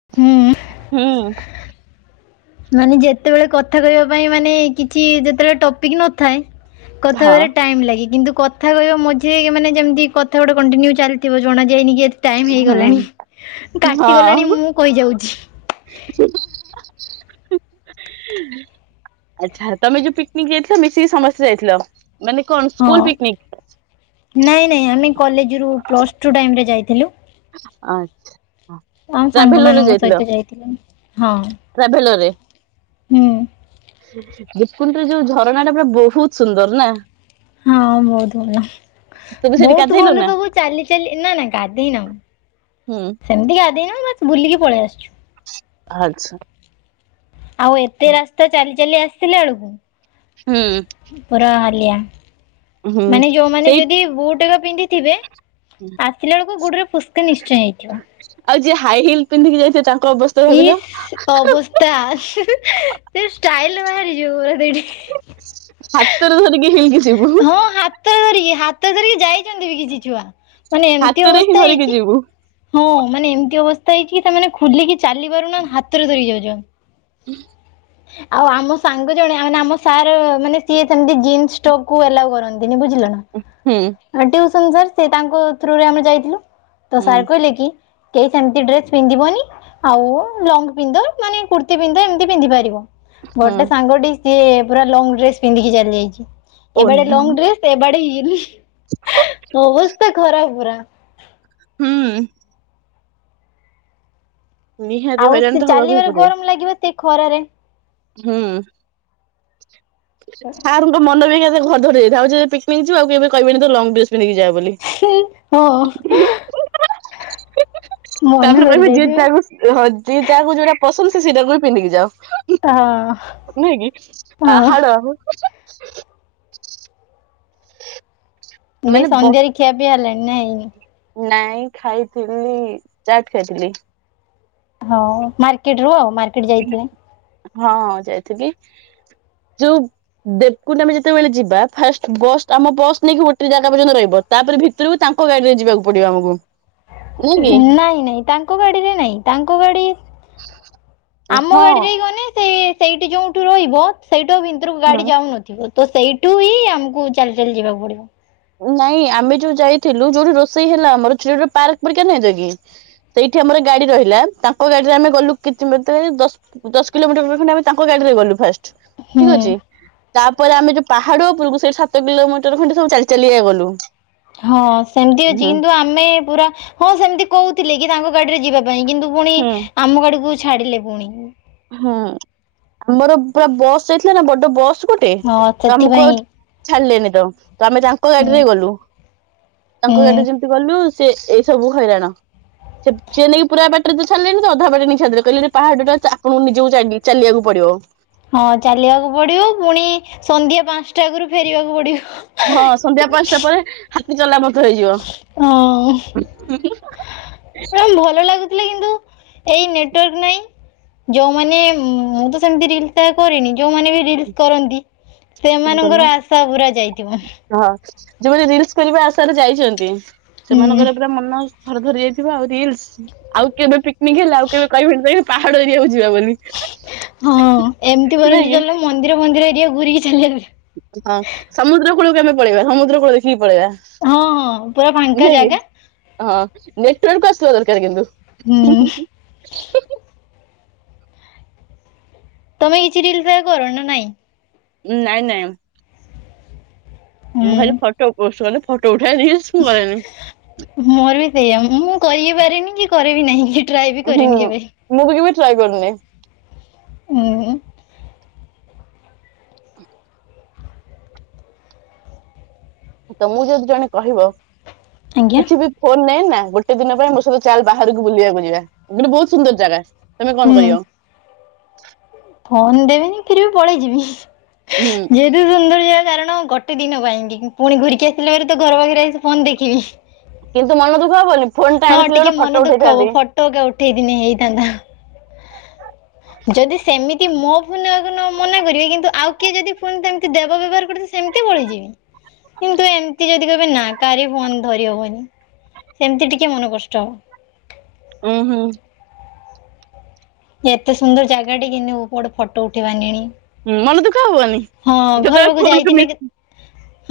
ହୁଁ ମାନେ ଯେତେବେଳେ କଥା କହିବା ପାଇଁ ମାନେ କିଛି ଯେତେବେଳେ ଟପିକ୍ ନଥାଏ କଥା ହଁ ହବାରେ ଟାଇମ୍ ଲାଗେ କିନ୍ତୁ କ କଥା କହିବା ମଝିରେ କି ମାନେ ଯେମିତି କଥା ଗୋଟେ କଣ୍ଟିନ୍ୟୁ ଚାଲିଥିବ ଜଣାଯାଏନି କି ଏ ଟାଇମ୍ ହୁଁ ହେଇଗଲାଣି, କାଟିଗଲାଣି ହଁ। ମୁଁ କହିଯାଉଛି। [unintelligible] ଆଚ୍ଛା ତମେ ଯୋଉ ପିକନିକ୍ ଯାଇଥିଲ ମିଶିକି ସମସ୍ତେ ଯାଇଥିଲ? ମାନେ କଣ ହଁ ସ୍କୁଲ୍ ପିକନିକ୍? ନାଇଁ ନାଇଁ ଆମେ କଲେଜରୁ ପ୍ଲସ୍ଟୁ ଟାଇମରେ ଯାଇଥିଲୁ। ଆଚ୍ଛା ହଁ। ଆଉ ସାଙ୍ଗମାନଙ୍କ ସହିତ ଯାଇଥିଲୁ ହଁ, ଟ୍ରାଭେଲରରେ ହୁଁ। ଦୀପକୁଣ୍ଡରେ ଯୋଉ ଝରଣାଟା ପୁରା ବହୁତ ସୁନ୍ଦର ନା? ହଁ ବହୁତ ଭଲ। ତମେ ସେଠି ବହୁତ ଗାଧେଇଲ ଭଲ ନା? ସବୁ ଚାଲି ଚାଲି ନା ନା ଗାଧେଇନ? ହୁଁ ସେମିତି ଗାଧେଇନୁ ବାସ୍ ବୁଲିକି ପଳେଇ ଆସିଛୁ। ଆଚ୍ଛା। ଆଉ ଏତେ ରାସ୍ତା ଚାଲି ଚାଲି ଆସିଥିଲା ହୁଁ ବେଳକୁ ପୁରା ହାଲିଆ। ହୁଁ ମାନେ ଯୋଉମାନେ ସେଇ ଯଦି ବୁଟ୍ ଏକ ପିନ୍ଧିଥିବେ ଆସିଲା ବେଳକୁ ଗୋଡରେ ପୁଷ୍କ ନିଶ୍ଚୟ ହେଇଥିବ। ଆଉ ଯିଏ ହାଇ ହିଲ୍ ପିନ୍ଧିକି ଯାଇଥିବେ ତାଙ୍କ ଅବସ୍ଥା? ଭାବିଲ ଇସ୍ ଅବସ୍ଥା ସେ ଷ୍ଟାଇଲ ବାହାରିଯିବ ପୁରା ସେଇଠି। ହାତ ହାତରେ ଧରିକି ହିଲ୍ କି ଯିବୁ। ହଁ ହାତରେ ଧରିକି ହାତରେ ଧରିକି ଯାଇଛନ୍ତି ବି କିଛି ଛୁଆ। ମାନେ ଏମିତି ହାତରେ ହିଁ ଅବସ୍ଥା ଧରିକି ହେଇଛି? ଯିବୁ ହଁ ମାନେ ଏମିତି ଅବସ୍ଥା ହେଇଛି କି ସେମାନେ ଖୋଲିକି ଚାଲି ପାରୁନା ହାତରେ ଧରି ଯାଉଛନ୍ତି। [inaudible] ଆଉ ଆମ ସାଙ୍ଗ ଜଣେ ମାନେ ଆମ ସାର ମାନେ ସିଏ ସେମତି ଜିନ୍ସ ଟପ୍ କୁ ଆଲାଉ କରନ୍ ନ୍ତିନି ବୁଝିଲେ ନା ହୁଁ ମୋ ଟିୟୁସନ୍ ସାର୍ ସେ ତାଙ୍କ ଥ୍ରୁ ରେ ଆମେ ଯାଇଥିଲୁ। ତ ହୁଁ ସାର୍ କହିଲେ କି କେହି ସେମିତି ଡ୍ରେସ୍ ପିନ୍ଧିବନି ଆଉ ଲଙ୍ଗ ପିନ୍ଧ ମାନେ କୁର୍ତ୍ତି ପିନ୍ଧ ଏମିତି ପିନ୍ଧି ପାରିବ। ହୁଁ ଗୋଟେ ସାଙ୍ଗଟି ସିଏ ପୁରା ଲଙ୍ଗ ଡ୍ରେସ ପିନ୍ଧିକି ଚାଲି ଯାଇଛି ଏବେଡେ ଲଙ୍ଗ ଓହୋ ଡ୍ରେସ୍ ଏ ବାଡ଼େ ହିଲ୍ ଅବସ୍ଥା ଖରାପ୍ ପୁରା। ହୁଁ। ନିହାତି ଆଉ ହଇରାଣ ସେ ତ ହବାକୁ ହିଁ ଚାଲିବାରେ ପଡିବ ଗରମ ଲାଗିବ ସେ ଖରାରେ। ହୁଁ। ଆ ମନ ବି [unintelligible] ଆଉ ଯେବେ ପିକ୍ ନିକ୍ ଯିବ ଆଉ କେବେ କହିବନି ତ ଲଙ୍ଗ ଡ୍ରେସ୍ ପିନ୍ଧିକି ଯା ବୋଲି। [unintelligible] ହଁ [unintelligible] ମନେ ତାପରେ କରି କହିବେ ଯିଏ ଯାଇଥିବେ ତାକୁ ଓ ହୋ ଯିଏ ଯାହାକୁ ଯୋଉଟା ପସନ୍ଦ ସେ ସେଇଟାକୁ ବି ପିନ୍ଧିକି ଯାଅ। ହଁ ନୁହେଁ କି ହଁ ପାହାଡ଼ ଦେଇ ମାନେ ବ ସନ୍ଧ୍ୟାରେ ଖିଆ ପିଆ ହେଲାଣି ନାଇଁ? ନାଇଁ ଖାଇଥିଲି ଚାଟ୍ ଖାଇଥିଲି। ହଁ ମାର୍କେଟ୍ ର ଆଉ ମାର୍କେଟ୍ ଯାଇଥିବେ। ହଁ ଯାଇଥିଲି ଯୋଉ ଦେଵ୍କୁଣ୍ଡ ଆମେ ଯେତେବେଳେ ଯିବା ଫାଷ୍ଟ ବସ୍ ଆମ ବସ୍ ନେଇକି ଗୋଟେ ଜାଗା ପର୍ଯ୍ୟନ୍ତ ରହିବ। ତାପରେ ଭିତରକୁ ତାଙ୍କ ଗାଡ଼ି ରେ ଯିବାକୁ ପଡ଼ିବ ଆମକୁ। ନାଇଁ କି ନାଇଁ ନାଇଁ ତାଙ୍କ ଗାଡ଼ିରେ ନାଇଁ ତାଙ୍କ ଗାଡ଼ି ଆମ ଗାଡ଼ି ହଁ। ହିଁ ଗନେ ସେ ସେଇଠି ଯୋଉଠୁ ରହିବ ସେଇଠୁଁ ଆଉ ଭିତରକୁ ଗାଡ଼ି ଯାଉନଥିବ। ତ ସେଇଠୁ ହିଁ ଆମକୁ ଚାଲି ଚାଲି ଯିବାକୁ ପଡ଼ିବ। ନାଇଁ ଆମେ ଯୋଉ ଯାଇଥିଲୁ ଯୋଉଠି ରୋଷେଇ ହେଲା ଆମର [unintelligible] ପାର୍କ ପରିକା ନାଇଁ ଯ କି। ସେଇଠି ଆମର ଗାଡ଼ି ରହିଲା ତାଙ୍କ ଗାଡ଼ିରେ ଆମେ ଗଲୁ କି [unintelligible] ଦଶ ଦଶ କିଲୋମିଟର ଖଣ୍ଡେ ଆମେ ତାଙ୍କ ଗାଡ଼ି ରେ ଗଲୁ ଫାଷ୍ଟ। ଠିକ୍ ହୁଁ ଅଛି ତାପରେ ଆମେ ଯୋଉ ପାହାଡ଼ ଉପରକୁ ସେଇଠି ସାତ କିଲୋମିଟର ଖଣ୍ଡେ ସବୁ ଚାଲି ଚାଲିଆ ଗଲୁ। ହଁ ସେମିତି ଅଛି ହୁଁ। କିନ୍ତୁ ଆମେ ପୁରା ହଁ ସେମିତି କହୁଥିଲେ କି ତାଙ୍କ ଗାଡ଼ିରେ ଯିବା ପାଇଁ କିନ୍ତୁ ପୁଣି ହୁଁ ଆମ ଗାଡ଼ିକୁ ଛାଡ଼ିଲେ ପୁଣି ଆମର ପୁରା ବସ୍ ଯାଇଥିଲା ନା ବଡ ବସ୍ ଗୋଟେ ହଁ ତ ଆମକୁ ସେଥିପାଇଁ ଆଉ ଛାଡ଼ିଲେନି ତ ତ ଆମେ ତାଙ୍କ ହୁଁ ଗାଡ଼ିରେ ଗଲୁ। ତାଙ୍କ ହୁଁ ଗାଡ଼ି ଯେମିତି ଗଲୁ ସେ ଏ ସବୁ ହଇରାଣ ସେ ସେ ନେଇକି ପୁରା ଏବେ ରକୁ ଛାଡ଼ିଲେଣି ତ ଅଧା ବାଟେ ନେଇକି ଛାଡ଼ିଦେଲେ କହିଲେ ପାହାଡ଼ ଟା ଆପଣ ନିଜକୁ ଚାଲିବାକୁ ପଡ଼ିବ। ହଁ ଚାଲିବାକୁ ପଡ଼ିବ ପୁଣି ସନ୍ଧ୍ୟା ପାଞ୍ଚଟା ଆଗରୁ ଫେରିବାକୁ ପଡ଼ିବ। ହଁ ସନ୍ଧ୍ୟା ପାଞ୍ଚଟା ପରେ ହାତୀ ଚଲା ପଥ ହେଇଯିବ। ହଁ [unintelligible] [unintelligible] ଭଲ ଲାଗୁଥିଲା କିନ୍ତୁ ଏଇ ନେଟୱାର୍କ ନାହିଁ। ଯୋଉମାନେ ମୁଁ ତ ସେମତି ରିଲସ ଟାଏ କରିନି ଯୋଉମାନେ ବି ରିଲସ କରନ୍ତି ଗଲା ସେମାନଙ୍କର ଆଶା ପୁରା ଯାଇଥିବ। ହଁ ଯୋଉମାନେ ରିଲସ୍ କରିବା ଆଶାରେ ଯାଇଛନ୍ତି ହୁଁ ସେମାନଙ୍କର ପୁରା ମନ ଘର ଭରି ଯାଇଥିବ ଆଉ ରିଲସ୍ ଆଉ କେବେ ପିକନିକ୍ ହେଲେ ଆଉ କେବେ କହିବେ ନି [unintelligible] ପାହାଡ଼ ଏରିଆକୁ ଯିବା ବୋଲି। ହଁ ଏମିତି ନାଇଁ କରନ୍ତୁ କି ଚାଲ ମନ୍ଦିର ଫନ୍ଦିର ଏରିଆ ଘୁରିକି [unintelligible] ସମୁଦ୍ର କୂଳକୁ ଆମେ ପଳେଇବା ସମୁଦ୍ର କୂଳ ଦେଖିକି ପଳେଇଆ। ହଁ ହଁ ପୁରା ଫାଙ୍କା ଜାଗା। ହଁ ନେଟୱାର୍କ ଆସିବା ଦରକାର ହୁଁ କିନ୍ତୁ। ତମେ କିଛି ରିଲ ଟ୍ରାଏକର ନା ନାଇଁ? ନାଇଁ ନାଇଁ। ମୁଁ ଖାଲି ହୁଁ ଫଟୋ ପୋଷ୍ଟ କରେ ଫଟୋ ଉଠାଏ ରିଲସ୍ ମୁଁ କରେନି। ମୋର ବି ସେଇଆ ମୁଁ କରିବିପାରିନି କି କରେବି ନାହିଁ କି ଟ୍ରାଏ ବି ହୁଁ କରିନି କେବେ। ମୁଁ ବି କେବେ ଟ୍ରାଏ କରିନି। ଉଁ ହୁଁ। ତମୁକୁ ଯଦି ଜଣେ କହିବ ଆଜ୍ଞା କିଛି ବି ଫୋନ ନେ ନା ଗୋଟେ ଦିନ ପାଇଁ ମୋ ସହିତ ଚାଲ ବାହାରକୁ ବୁଲିବାକୁୁ ଯିବା ଗୋଟେ ବହୁତ ସୁନ୍ଦର ଜାଗା ତମେ କଣ କରିବ? ଫୋନ ଦେବନି କିରେ ବି ପଳେଇ ଯିବି। ହୁଁ। ଯେହେତୁ ସୁନ୍ଦର ଯାଗା କାରଣ ଗଟେ ଦିନ ପାଇଁକି ପୁଣି ଘୁରିକି ଆସିଲା ପରେ ତ ଘର ପାଖରେ ଆସି ଫୋନ୍ ଦେଖିବି। କିନ୍ତୁ ମନ ଦୁଃଖ ହବନି ଫୋନ ଟା ଆଣିଥିଲେ ଗୋଟେ ଫଟୋ ଉଠେଇଥାନ୍ତି। ଟୋକ ଉଠେଇ ଦିନେ ହେଇଥାନ୍ତା। ଯଦି ସେମିତି ମୋ ଫୁନ୍ ନବାକୁ ନ ମନା କରିବି କିନ୍ତୁ ଆଉ କିଏ ଯଦି ଫୁନ୍ ସେମିତି ଦେବ ବ୍ୟବହାର କରିଦବ ସେମିତି ପଳେଇଯିବି କିନ୍ତୁ ଏମିତି ଯଦି କହିବେ ନା କାହାରି ବି ଫୋନ ଧରିହବନି ସେମତି ଟିକିଏ ମନ କଷ୍ଟ ହବ। ଉଁ ହୁଁ। ଏତେ ସୁନ୍ଦର ଜାଗାଟେ କିନ୍ତୁ ମୁଁ ଗୋଟାଏ ଫଟୋ ଉଠେଇବି ପାରିଲିନି। ହୁଁ ମନ ଦୁଃଖ ହବନି? ଯେତେବେଳେ ପାଖକୁ ଫୋନ କୁ ଯାଇଥିନେ ମିଶ୍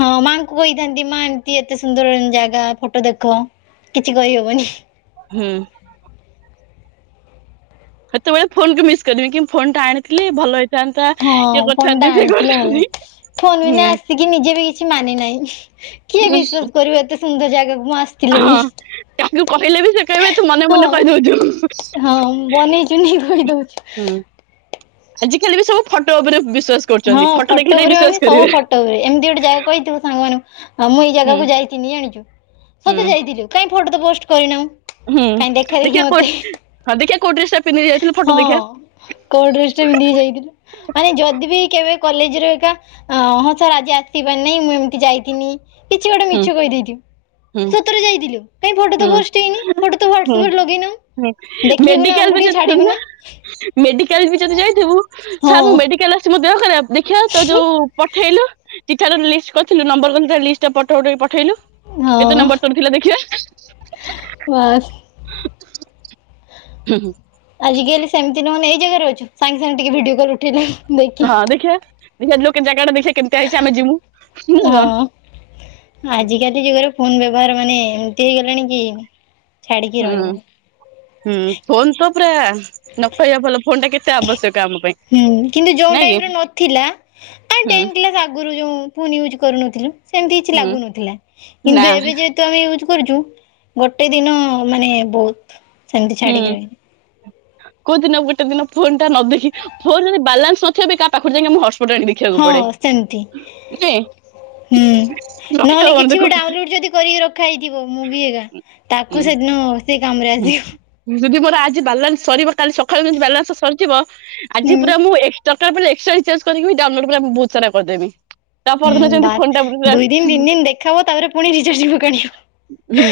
ହଁ ମାଙ୍କୁ କହିଥାନ୍ତି ମା ଏମିତି ଏତେ ସୁନ୍ଦର ଜାଗା ଫଟୋ ଦେଖ। କିଛି କହିହବନି। ହୁଁ। ସେତେବେଳେ ଫୋନ କୁ ମିସ୍ କରିବି କି ଫୋନ ଟା ଆଣିଥିଲେ ଭଲ ହେଇ ହଁ ଫୋନ ଟା ଆଣିଥିଲେ ଭଲେ, ଫୋନ ହୁଁ ବିନା ଆସିକି ନିଜେବି କିଛି ମାନେନାହିଁ। କିଏ ବିଶ୍ଵାସ କରିବ ଏତେ ସୁନ୍ଦର ଜାଗାକୁ ମୁଁ ଆସି ଥିଲି ବେଲି ହଁ କାହାକୁ କହିଲେ ବି ସେ କହିବେ ତୁ ମନେ ମନେ କହିଦଉଛୁ। ହଁ ହଁ ବନେଇ ଚୁନେଇ କହିଦଉ ହୁଁ ଆଜିକାଲି ବି ସବୁ ଫଟ ଉପେରେ ବିଶ୍ଵାସ୍ ହଁ କରୁଚନ୍ତି ଫଟ ଫଟୋ ଦେଖିଲେ ଯାଇଁ ଉପରେ ମାନେ ବିଶ୍ଵାସ ସବୁ କରିବେ। ଫଟୋ ଏମିତି ଗୋଟେ ଜାଗା କହିଥିବୁ ସାଙ୍ଗମାନଙ୍କୁ ଆ ମୁଁ ଏଇ ହୁଁ। ଜାଗାକୁ ଯାଇଥିନି ଜାଣିଚୁ ହୁଁ ସତେ ଯାଇଥିଲୁ କାଇଁ ଫଟ ତ ପୋଷ୍ଟ କରିନାଉଁ? ହୁଁ ଦେଖିଆ ଫ ହଁ ଦେଖିଆ କୋଉ ଡ୍ରେସ ଟା ପିନ୍ଧିକି ଯାଇଥିଲି ଫଟୋ ହଁ ଦେଖିବା କୋଉ ଡ୍ରେସ ଟା ପିନ୍ଧିକି ଯାଇଥିଲୁ? ‌ମାନେ ଯଦି ବିି କେବେ କଲେଜ ରୁ ଏକା ହଁ ସାର୍ ଆଜି ଆସିପାରିନାହିଁ ମୁଁ ଏମିତି ଯାଇଥିନି କିଛି ଗୋଟେ ହୁଁ ମିଛ କହିଦେଇଥିବୁ ହୁଁ ସତରେ ଯାଇଥିଲୁ କାଇଁ ଫଟୋ ତ ହୁଁ ପୋଷ୍ଟ ହେଇନି ଫଟୋ ତ ହ୍ୱାଟସଆପ ରେ ଲଗେଇନ? ମେଡିକାଲବି ଯ ଶୁଣୁନ ମେଡିକାଲ ବି ଯଦି ଯାଇଥିବୁ ହଁ ସାର୍ ମୁଁ ମେଡିକାଲ ଆସିଚି ମୋ ଦେହ ଖରାପ ଦେଖିବା ତୋ ଯୋଉ ପଠେଇଲୁ ଚିଠାର ଲିଷ୍ଟ କରିଥିଲୁ ନମ୍ବର କଥିଲୁ ଲିଷ୍ଟ ପଠ ଉଠେଇକି ପଠେଇଲୁ? କେତେ ହଁ ନମ୍ବର ତୋରଥିଲା ଦେଖିବା? ବାସ୍ ହୁଁ ହୁଁ। ଆଜିକାଲି ସେମତି ନହେଲେ ଏଇ ଜାଗାରେ ଅଛୁ ସାଙ୍ଗେ ସାଙ୍ଗେ ଟିକେ ଭିଡିଓ କଲ୍ ଉଠେଇଲୁ। ହଁ ଦେଖିବା ଦେଖିବା ଯୋସଜାଗା ଟା ଦେଖିବା କେମିତିଆ ହେଇଚି ଆମେ ଯିମୁ। ହଁ ନା କଣ ଆଜିକାଲି ଯୁଗରେ ଫୋନ ବ୍ୟବହାର ମାନେ ଏମିତି ହେଇଗଲାଣି କି ଛାଡିକି ହୁଁ ରହିହବନି ହୁଁ ଫୋନ ତ ପ୍ରା ଆ ନ କହିବା ଭଲ ଫୋନ ଟା କେତେ ଆବଶ୍ୟକ ଆମ ପାଇଁ ହୁଁ ନାଇଁ କି? କାଇଁ ହୁଁ ଟେନ କ୍ଲାସ ଆଗରୁ ଯୋଉ ଫୁନ୍ ୟୁଜୁ କରୁନଥିଲୁ ସେମତି କିଛି ହୁଁ ଲାଗୁନଥିଲା ନା କିନ୍ତୁ ଏବେ ଯେ ତେ ୟୁଜ କରୁଛୁ ଗୋଟେ ଦିନ ମାନେ ବହୁତ୍ ସେମିତି ଛାଡିକି ହୁଁ ରହିହୋଉନି। କୋଉ ଦିନ ଗୋଟେ ଦିନ ଫୋନଟା ନ ଦେଖି ଫୋନରେ ବାଲାନ୍ସ ନଥିବ ପାଇଁ କାହା ପାଖରୁ ଯାଇକି ଆମ ହସ୍‌ପୋଟରେ ଆଣି ଦେଖି ହଁ ସେମିତି ହୁଁ। ନହେଲେ ରଖିହବନି ତ କିଛି ବି କୋଉଠି ଡାଉନଲୋଡ ଯଦି କରିକି ରଖା ହେଇଥିବ ମୁଁ ବି ହିରା ହୁଁ ତାକୁ ସେଦିନ ସେ କାମରେ ହୁଁ ଆସିବ। ଯଦି ମୋର ଆଜି ବାଲାନ୍ସ ସରିବ କାଲି ସକାଳୁ ଯେମିତି ବାଲାନ୍ସ ସରିଯିବ ଆଜି ହୁଁ ପୁରା ମୁଁ ଏ ଦରକାର ପଇଲେ ଏସ୍‌ଟ୍ରା ରିଚାର୍ଜ କରିକି ବି ଡାଉଲୋଡ୍ ପରା ବହୁତ୍ ସାରା କରିଦେବି। ତା ପରଦିନ ହୁଁ ଯେମିତି ଫୋନ ଟା ବାସ ପୁରା ଦୁଇ ଦିନ ତିନି ଦିନ ଦେଖା ହଵ ତାପରେ ପୁଣି ରିଚାର୍ଜ ପକା ଯିବ। ହୁଁ।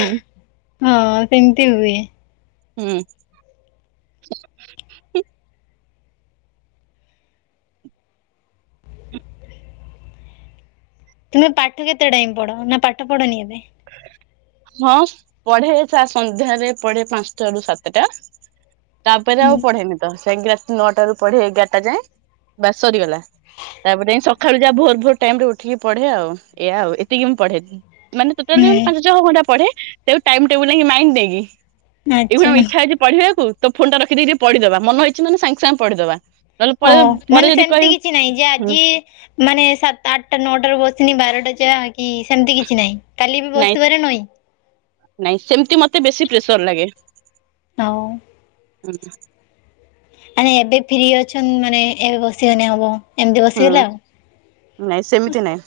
ହୁଁ ସେମିତି ହୁଏ। ହୁଁ। ତୁମେ ପାଠ କେତେ ଟାଇମ୍ ପଢ ନା ପାଠ ପଢନି ଏବେ। ହଁ ପଢେ ସା ସନ୍ଧ୍ୟାରେ ପଢେ ପାଞ୍ଚଟାରୁ ସାତଟା। ତାପରେ ଆଉ ହୁଁ ପଢେନି ତ ସେଇଙ୍କି ରାତି ନଅଟା ରୁ ପଢେ ଏଗାରଟା ଯାଏଁ ବା ସରିଗଲା। ତାପରେ ସକାଳୁ ଯା ଭୋର ଭୋର ଟାଇମ୍ ରେ ଉଠିକି ପଢେ ଆଉ ଏଆ ଆଉ ଏତିକି ମୁଁ ପଢେ ମାନେ ଟୋଟାଲି ମୁଁ ହୁଁ ପାଞ୍ଚ ଛଅ ଘଣ୍ଟା ପଢେ ଟେଉ ଟାଇମ୍ ଟେବୁଲ ହିଁ ମାଇଣ୍ଡ ଦେଇକି। ଆଚ୍ଛା ଏଇଭଳିଆ ଇଛା ଅଛି ପଢିବାକୁ ତ ଫୋନ ଟା ରଖି ଦେଇ ଟି ପଢିଦବା ମନ ହେଇଛି ମାନେ ସାଙ୍ଗେ ସାଙ୍ଗେ ପଢିଦବା। ନହେଲେ ଓ ପରେ ପରେ ମାନେ ଯଦି ସେମିତି କହିବୁ କିଛି ନାହିଁ ଯା ହୁଁ ଆଜି ମାନେ ସାତ ଆଟା ନଅଟାରୁ ବସିନି ବାରଟା ଯାଏ କି ସେମିତି କିଛି ନାହିଁ। କାଲି ବି ନାଇଁ ବସିିବାରେ ନଇଁ। ନାଇଁ ସେମିତି ମତେ ବେଶୀ ପ୍ରେସର ଲାଗେ। ଆଉ। ହୁଁ ନା। ଆରେ ଏବେ ଫ୍ରି ଅଛନ୍ ମାନେ ଏବେ ବସିଗନି ହବ ଏମିତି ହୁଁ। ବସିଗଲା ଆଉ। ନାଇଁ ସେମିତି ନାଇଁ।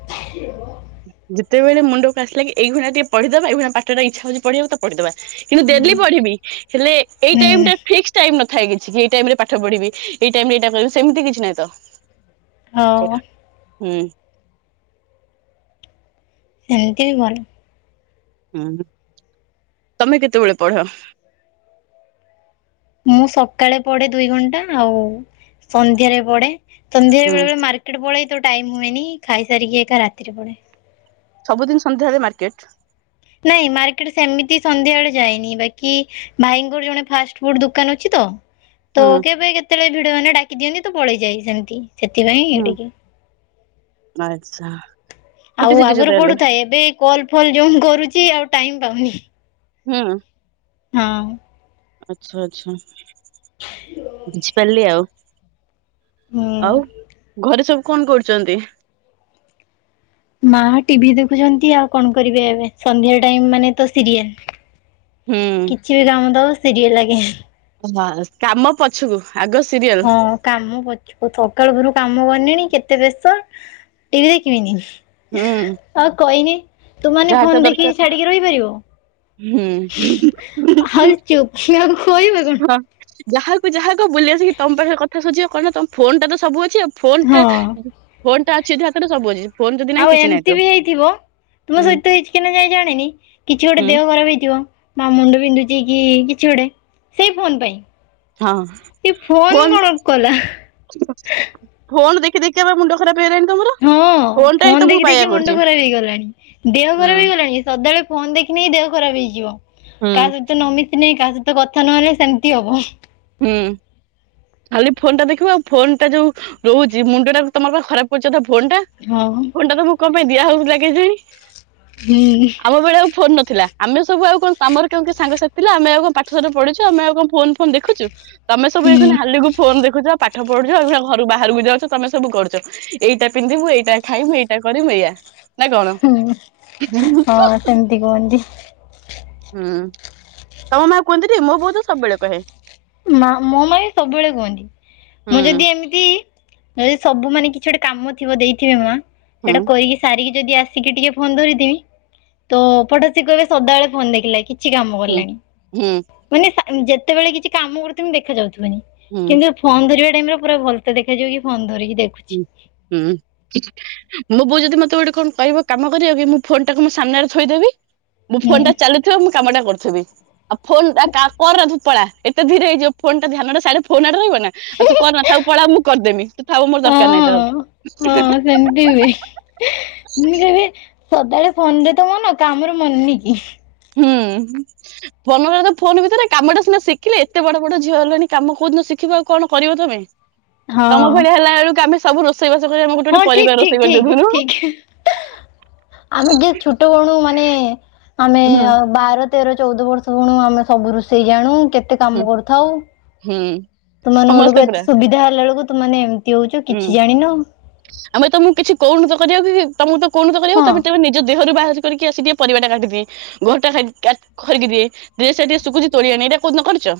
ହ [unintelligible] ଯେତେବେଳେ ମୁଣ୍ଡକୁ ଆସିଲାଗି ଏଇ ଭଳିଆ ଟିକେ ପିଢି ଦବା ଏଇ ଭଳିଆ ପାଠର ଇଛା ହଉଛି ପଢିବାକୁ ତ ପଢିଦବା କିନ୍ତୁ ଡେଲି ପଢିବି ହେଲେ ଏଇ ଟାଇମ୍ ହୁଁ ଟା ଫିକ୍ସ ଟାଇମ୍ ନ ଥାଏ କିଛି ଏଇ ଟାଇମ୍ ରେ ପାଠ ପଢିବି ଏଇ ଟାଇମ୍ ଏଇ ଟା କରିବି ସେମତି କିଛି ନାହିଁ ତ। ହଉ ସେରା ହୁଁ। ସେମତି ହୁଅନି। ହୁଁ ତମେ କେତେବେଳ ପଢ। ମୁଁ ସକାଳେ ପଡେ ଦୁଇ ଘଣ୍ଟା ଆଉ ସନ୍ଧ୍ୟାରେ ପଡେ ସନ୍ଧ୍ୟାରେ ହୁଁ ବେଳେ ବେଳେ ମାରେ ଟେ ପଳେଇ ତ ଟାଇମ୍ ହୁଏନି ଖାଇସାରିକି ଏକା ରାତିରେ ପଢେ। ସବୁଦିନ୍‌ ସନ୍ଧ୍ୟାବେଳେ ମାର୍କେଟ୍। ନାଇଁ ମାର୍କେଟ ସେମିତି ସନ୍ଧ୍ୟା ବେଳେ ଯାଇନି ବାକି ଭାଇଙ୍କର ଜଣେ ଫାଷ୍ଟ ଫୁଡ୍‌ ଦୋକାନ ଅଛି ତ। ହୁଁ ତ କେବେ କେତେବେଳେ ଭିଡ ମାନେ ଡାକି ଦିଅନ୍ତି ତ ପଳେଇଯାଏ ସେମିତି ସେଥିପାଇଁ ହୁଁ ଟିକେ ଆଚ୍ଛା। ସ୍କୁଟି ଆଉ ଶିଖିଛ ଆଗରୁ ତାହେଲେ ପଢୁଥାଏ ଏବେ କଲ୍ ଫଲ୍ ଯୋଉ କରୁଛି ଆଉ ଟାଇମ୍ ପାଉନି। ହୁଁ। ହଁ। ଆଚ୍ଛା ଆଚ୍ଛା ବୁଝିପାଇଲି ଆଉ। ହୁଁ ଆଉ ଘରେ ସବୁ କଣ କରୁଚନ୍ତି? ମା ଟିଭି ଦେଖୁଚନ୍ତି ଆଉ କଣ କରିବେ ଏବେ ସନ୍ଧ୍ୟା ଟାଇମ୍ ମାନେ ତ ସିରିଏଲ୍। ହୁଁ କିଛି ବି କାମ ଦବ ସିରିଏଲ୍ ଲାଗେ। ଓହୋ କାମ ପଛକୁ ଆଗ ସିରିଏଲ୍। ହଁ କାମ ପ ଆଉ ସକାଳ ପରୁ କାମ କରିନଣି କେତେ ବେସ୍ତ ଟିଭି ଦେଖିବିନି। ହୁଁ ଆଉ କହିନି ତୁମାନେ ଯାହା ଯାହା ଫୋନ୍ ଦେଖିକି ଦରକାର ଛାଡିକି ରହିପାରିବୁ? ହୁଁ। ଖିଆ ଆଉ ଖୋଇବେ କଣ ହଁ ଯାହାକୁ ଯାହା କହ ବୁଲି ଆସିକି ତମ ପାଖରେ କଥାସରିଯିବ କଣ ନାଁ ତମ ଫୋନ୍ ଟା ତ ସବୁ ଅଛି। ଫୋନ୍ ହଁ ଟା ଫୋନ୍ ଟା ଅଛି ଏ ହାତରେ ସବୁ ଅଛି। ଫୋନ ଯଦି ନାହିଁ ଆଉ କିଛି ନାହିଁ ଏମତି ତ ବି ହେଇଥିବ। ତୁମ ହୁଁ ସହିତ ହେଚି କି ନାଇଁ କାଇଁ ଜାଣିନି କିଛି ଗୋଟେ ହୁଁ ଦେହ ଖରାପ୍ ହେଇଥିବ। ମା ମୁଣ୍ଡ ବିନ୍ଧୁଚି କି କିଛି ଗୋଟେ ସେଇ ଫୋନ୍ ପାଇଁ। ହଁ ଏଇ ଫୋନ୍ ଫୋନ କଣ କଲା। ଫୋନ୍ ଦେଖି ଦେଖି ପା ମୁଣ୍ଡ ଖରାପ୍ ହେଇଲାଣି ତମର। ହଁ ଫୋନ ଟା ହିଁ ଫୋନ୍ ତମକୁ ଦେଖି ବାୟା ଦେଖି ମୁଣ୍ଡ କରୁଛି ଖରାପ୍ ହେଇଗଲାଣି ଦେହ ହୁଁ ଖରାପ୍ ହେଇଗଲାଣି ସଦାବେଳେ ଫୋନ୍ ଦେଖିନି ଦେହ ଖରାପ୍ ହେଇଯିବ ହୁଁ କାହା ସହିତ ନ ମିଶନେ କାହା ସହିତ କଥା ନହେଲେ ସେମତି ହବ। ହୁଁ। ଖାଲି ଫୋନ୍ ଟା ଦେଖିବୁ ଆଉ ଫୋନ୍ ଟା ଯୋଉ ରହୁଛି ମୁଣ୍ଡ ଟା ତମର ପା ଖରାପ୍ ପୁଚ ଫୋନ୍ ଟା। ହଁ ଫୋନ୍ ଟା ତମକୁ କନ୍ ପାଇଁ ଦିଆହଉଥିଲା କେଜାଣି। ହୁଁ। ଆମ ବେଳେ ଆଉ ଫୋନ୍ ନଥିଲା ଆମେ ସବୁ ଆଉ କଣ ଆମର କାମରେ ସାଙ୍ଗ ସାଥି ଆମେ ଆଉ କଣ ପାଠ ସାଠ ପଢି ଆମ ଆଉ କଣ ଫୋନ୍ ଫୋନ୍ ଦେଖୁଚୁ। ତମେ ସବୁ ଏ ହୁଁ ହାଲକୁ ଫୋନ୍ ଦେଖୁଚ ପାଠ ପଢୁଚ ଏଇ ଘରୁ ବାହାରକୁ ଯାଉଚ ତମେ ସବୁ କରୁଚ। ଏଇଟା ପିନ୍ଧିବୁ ଏଇଟା ଖାଇବୁ ଏଇଟା କରିମୁ ଏୟା। ନାଁ କଣ ହୁଁ ହଁ [unintelligible] ସେମିତି କୁହନ୍ତି। ହୁଁ ତମ ମା କୁହନ୍ତିନି ମୋ ବୋଉ ତ ସବୁବେଳେ କହେ? ମା ମୋ ମା ବି ସବୁବେଳେ କୁହନ୍ତି ହୁଁ ମୁଁ ଯଦି ଏମିତି ଦି ସବୁ ମାନେ କିଛି ଗୋଟେ କାମ ଥିବ ଦେଇଥିବେ ମାଆ ହୁଁ ସେଟା କରିକି ସାରିକି ଯଦି ଆସିକି ଟିକେ ଫୋନ୍ ଧରିଥିମି ତ ପଡୋଶୀ କହିବେ ସଦାବେଳେ ଫୋନ୍ ଦେଖିଲା କି କିଛି କାମ ହୁଁ କଲାଣି ହୁଁ ମାନେ ଯେତେବେଳେ କିଛି କାମ କରୁଥିମି ଦେଖା ଯାଉଥିବନି। ହୁଁ କିନ୍ତୁ ଫୋନ୍ ଧରିବା ଟାଇମ୍ ରେ ପୁରା ଭଲ ସେ ଦେଖାଯିବକି କି ଫୋନ୍ ଧରିକି ଦେଖୁ ହୁଁ ହୁଁ। ମୋ ବୋଉ ଯଦି ମତେ ଗୋଟେ କଣ କହିବ କାମ କରିବା ପାଇଁ ମୁଁ ଫୋନ୍ ଟାକୁ ମୁଁ ସାମ୍ନାରେ ଥୋଇଦେବି। ମୋ ହୁଁ ଫୋନ୍ ଟା ଚାଲୁଥିବ ମୁଁ କାମ ଟା କରୁଥିବି। ଆଉ ଫୋନ୍ ଟା କ କର ତୁ ପଳା ଏତେ ଧୀରେ ହେଇଯିବ ଫୋନ୍ ଟା ଧ୍ୟାନଟା ସିଆଡ଼େ ଫୋନୂ ଆଡେ ରହିବ ନାଁ। ଆଉ ତୁ କରନା ଥାଉ ପଳା ମୁଁ କରିଦେମି ତୁ ଥାଉ ମୋର ଦରକାର ନାହିଁ ହଁ ଥାଉ। ସେମିତି ହୁଏ। ନିକହିବେ ସଦାବେଳେ ଫୋନ୍ ରେ ତ ମନ କାମରେ ମନନି କି। ହୁଁ। ବଲ କଲେ ତ ଫୋନ୍ ଭିତରେ କାମଟା ସିନା ଶିଖିଲେ ଏତେ ବଡ ବଡ ଝିଅ ହେଲଣି କାମ କୋଉନ ଶିଖିବ ଆଉ କଣ କରିବ ତମେ। ତମ ହଁ ଭଳିଆ ହେଲା ବେଳକୁ ଆମେ ସବୁ ରୋଷେଇବାସ କରି ଆମେ ଗୋଟେ ହଁ ଗୋଟ ଠିକ୍ ପରିବା ଠିକ୍ ରୋଷେଇ କରି ଠିକ୍ ଦେବୁନୁ। ଠିକ୍ ଆମେ କିଏ ଛୋଟ ବଣୁ ମାନେ ଆମେ ହୁଁ ବାର ତେର ଚଉଦ ବର୍ଷ ହଉନୁ ଆମେ ସବୁ ରୋଷେଇ ଜାଣୁ କେତେ ହୁଁ କାମ କରୁଥାଉ। ହୁଁ। ତମ ମାନଙ୍କ ବେଳକୁ ସମସ୍ତେ ପୁରା ଏତେ ସୁବିଧା ହେଲା ବେଳକୁ ତୁମେ ଏମିତି ହଉଛ ହୁଁ। କିଛି ଜାଣିନ। ଆମେ ତମକୁ କିଛି କହୁନୁ ତ କରିବ କି ତମକୁ ତ କହୁନୁ ତ କରିବ ହଁ ତାପରେ ତମେ ନିଜ ଦେହରୁ ବାହାର କରିକି ଆସି ଟିକେ ପରିବାଟା କାଟିଦିଏ। ଘରଟା ଖାଇିକି ଖରିକି ଦିଏ ଡ୍ରେସ୍ ଟା ସୁଖୁଚି ଟିକେ ତୋଳି ଆନେ ଏଇଟା କହୁଦିନ କରିଛ?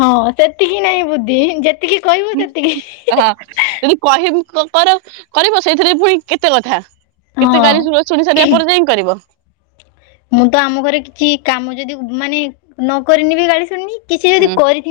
ହଁ ସେତିକି ନାଇଁ ବୁଦ୍ଧି ଯେ ହଁ ଯଦି କହିବ କର କରିବ ସେଇଥିରେ ପୁଣି କେତେ କଥା। କେତେ ହଁ ଗାଳି ଶୁଣି ସାରିବା ପରେ ଯାଇଁ କରିବ। ମୁଁ ତ ଆମ ଘରେ କିଛି କାମ ଯଦି ମାନେ ନ କରିନି ବି ଗାଳି ଶୁଣିନି କିଛି ହୁଁ। ଯଦି କରିଥିବି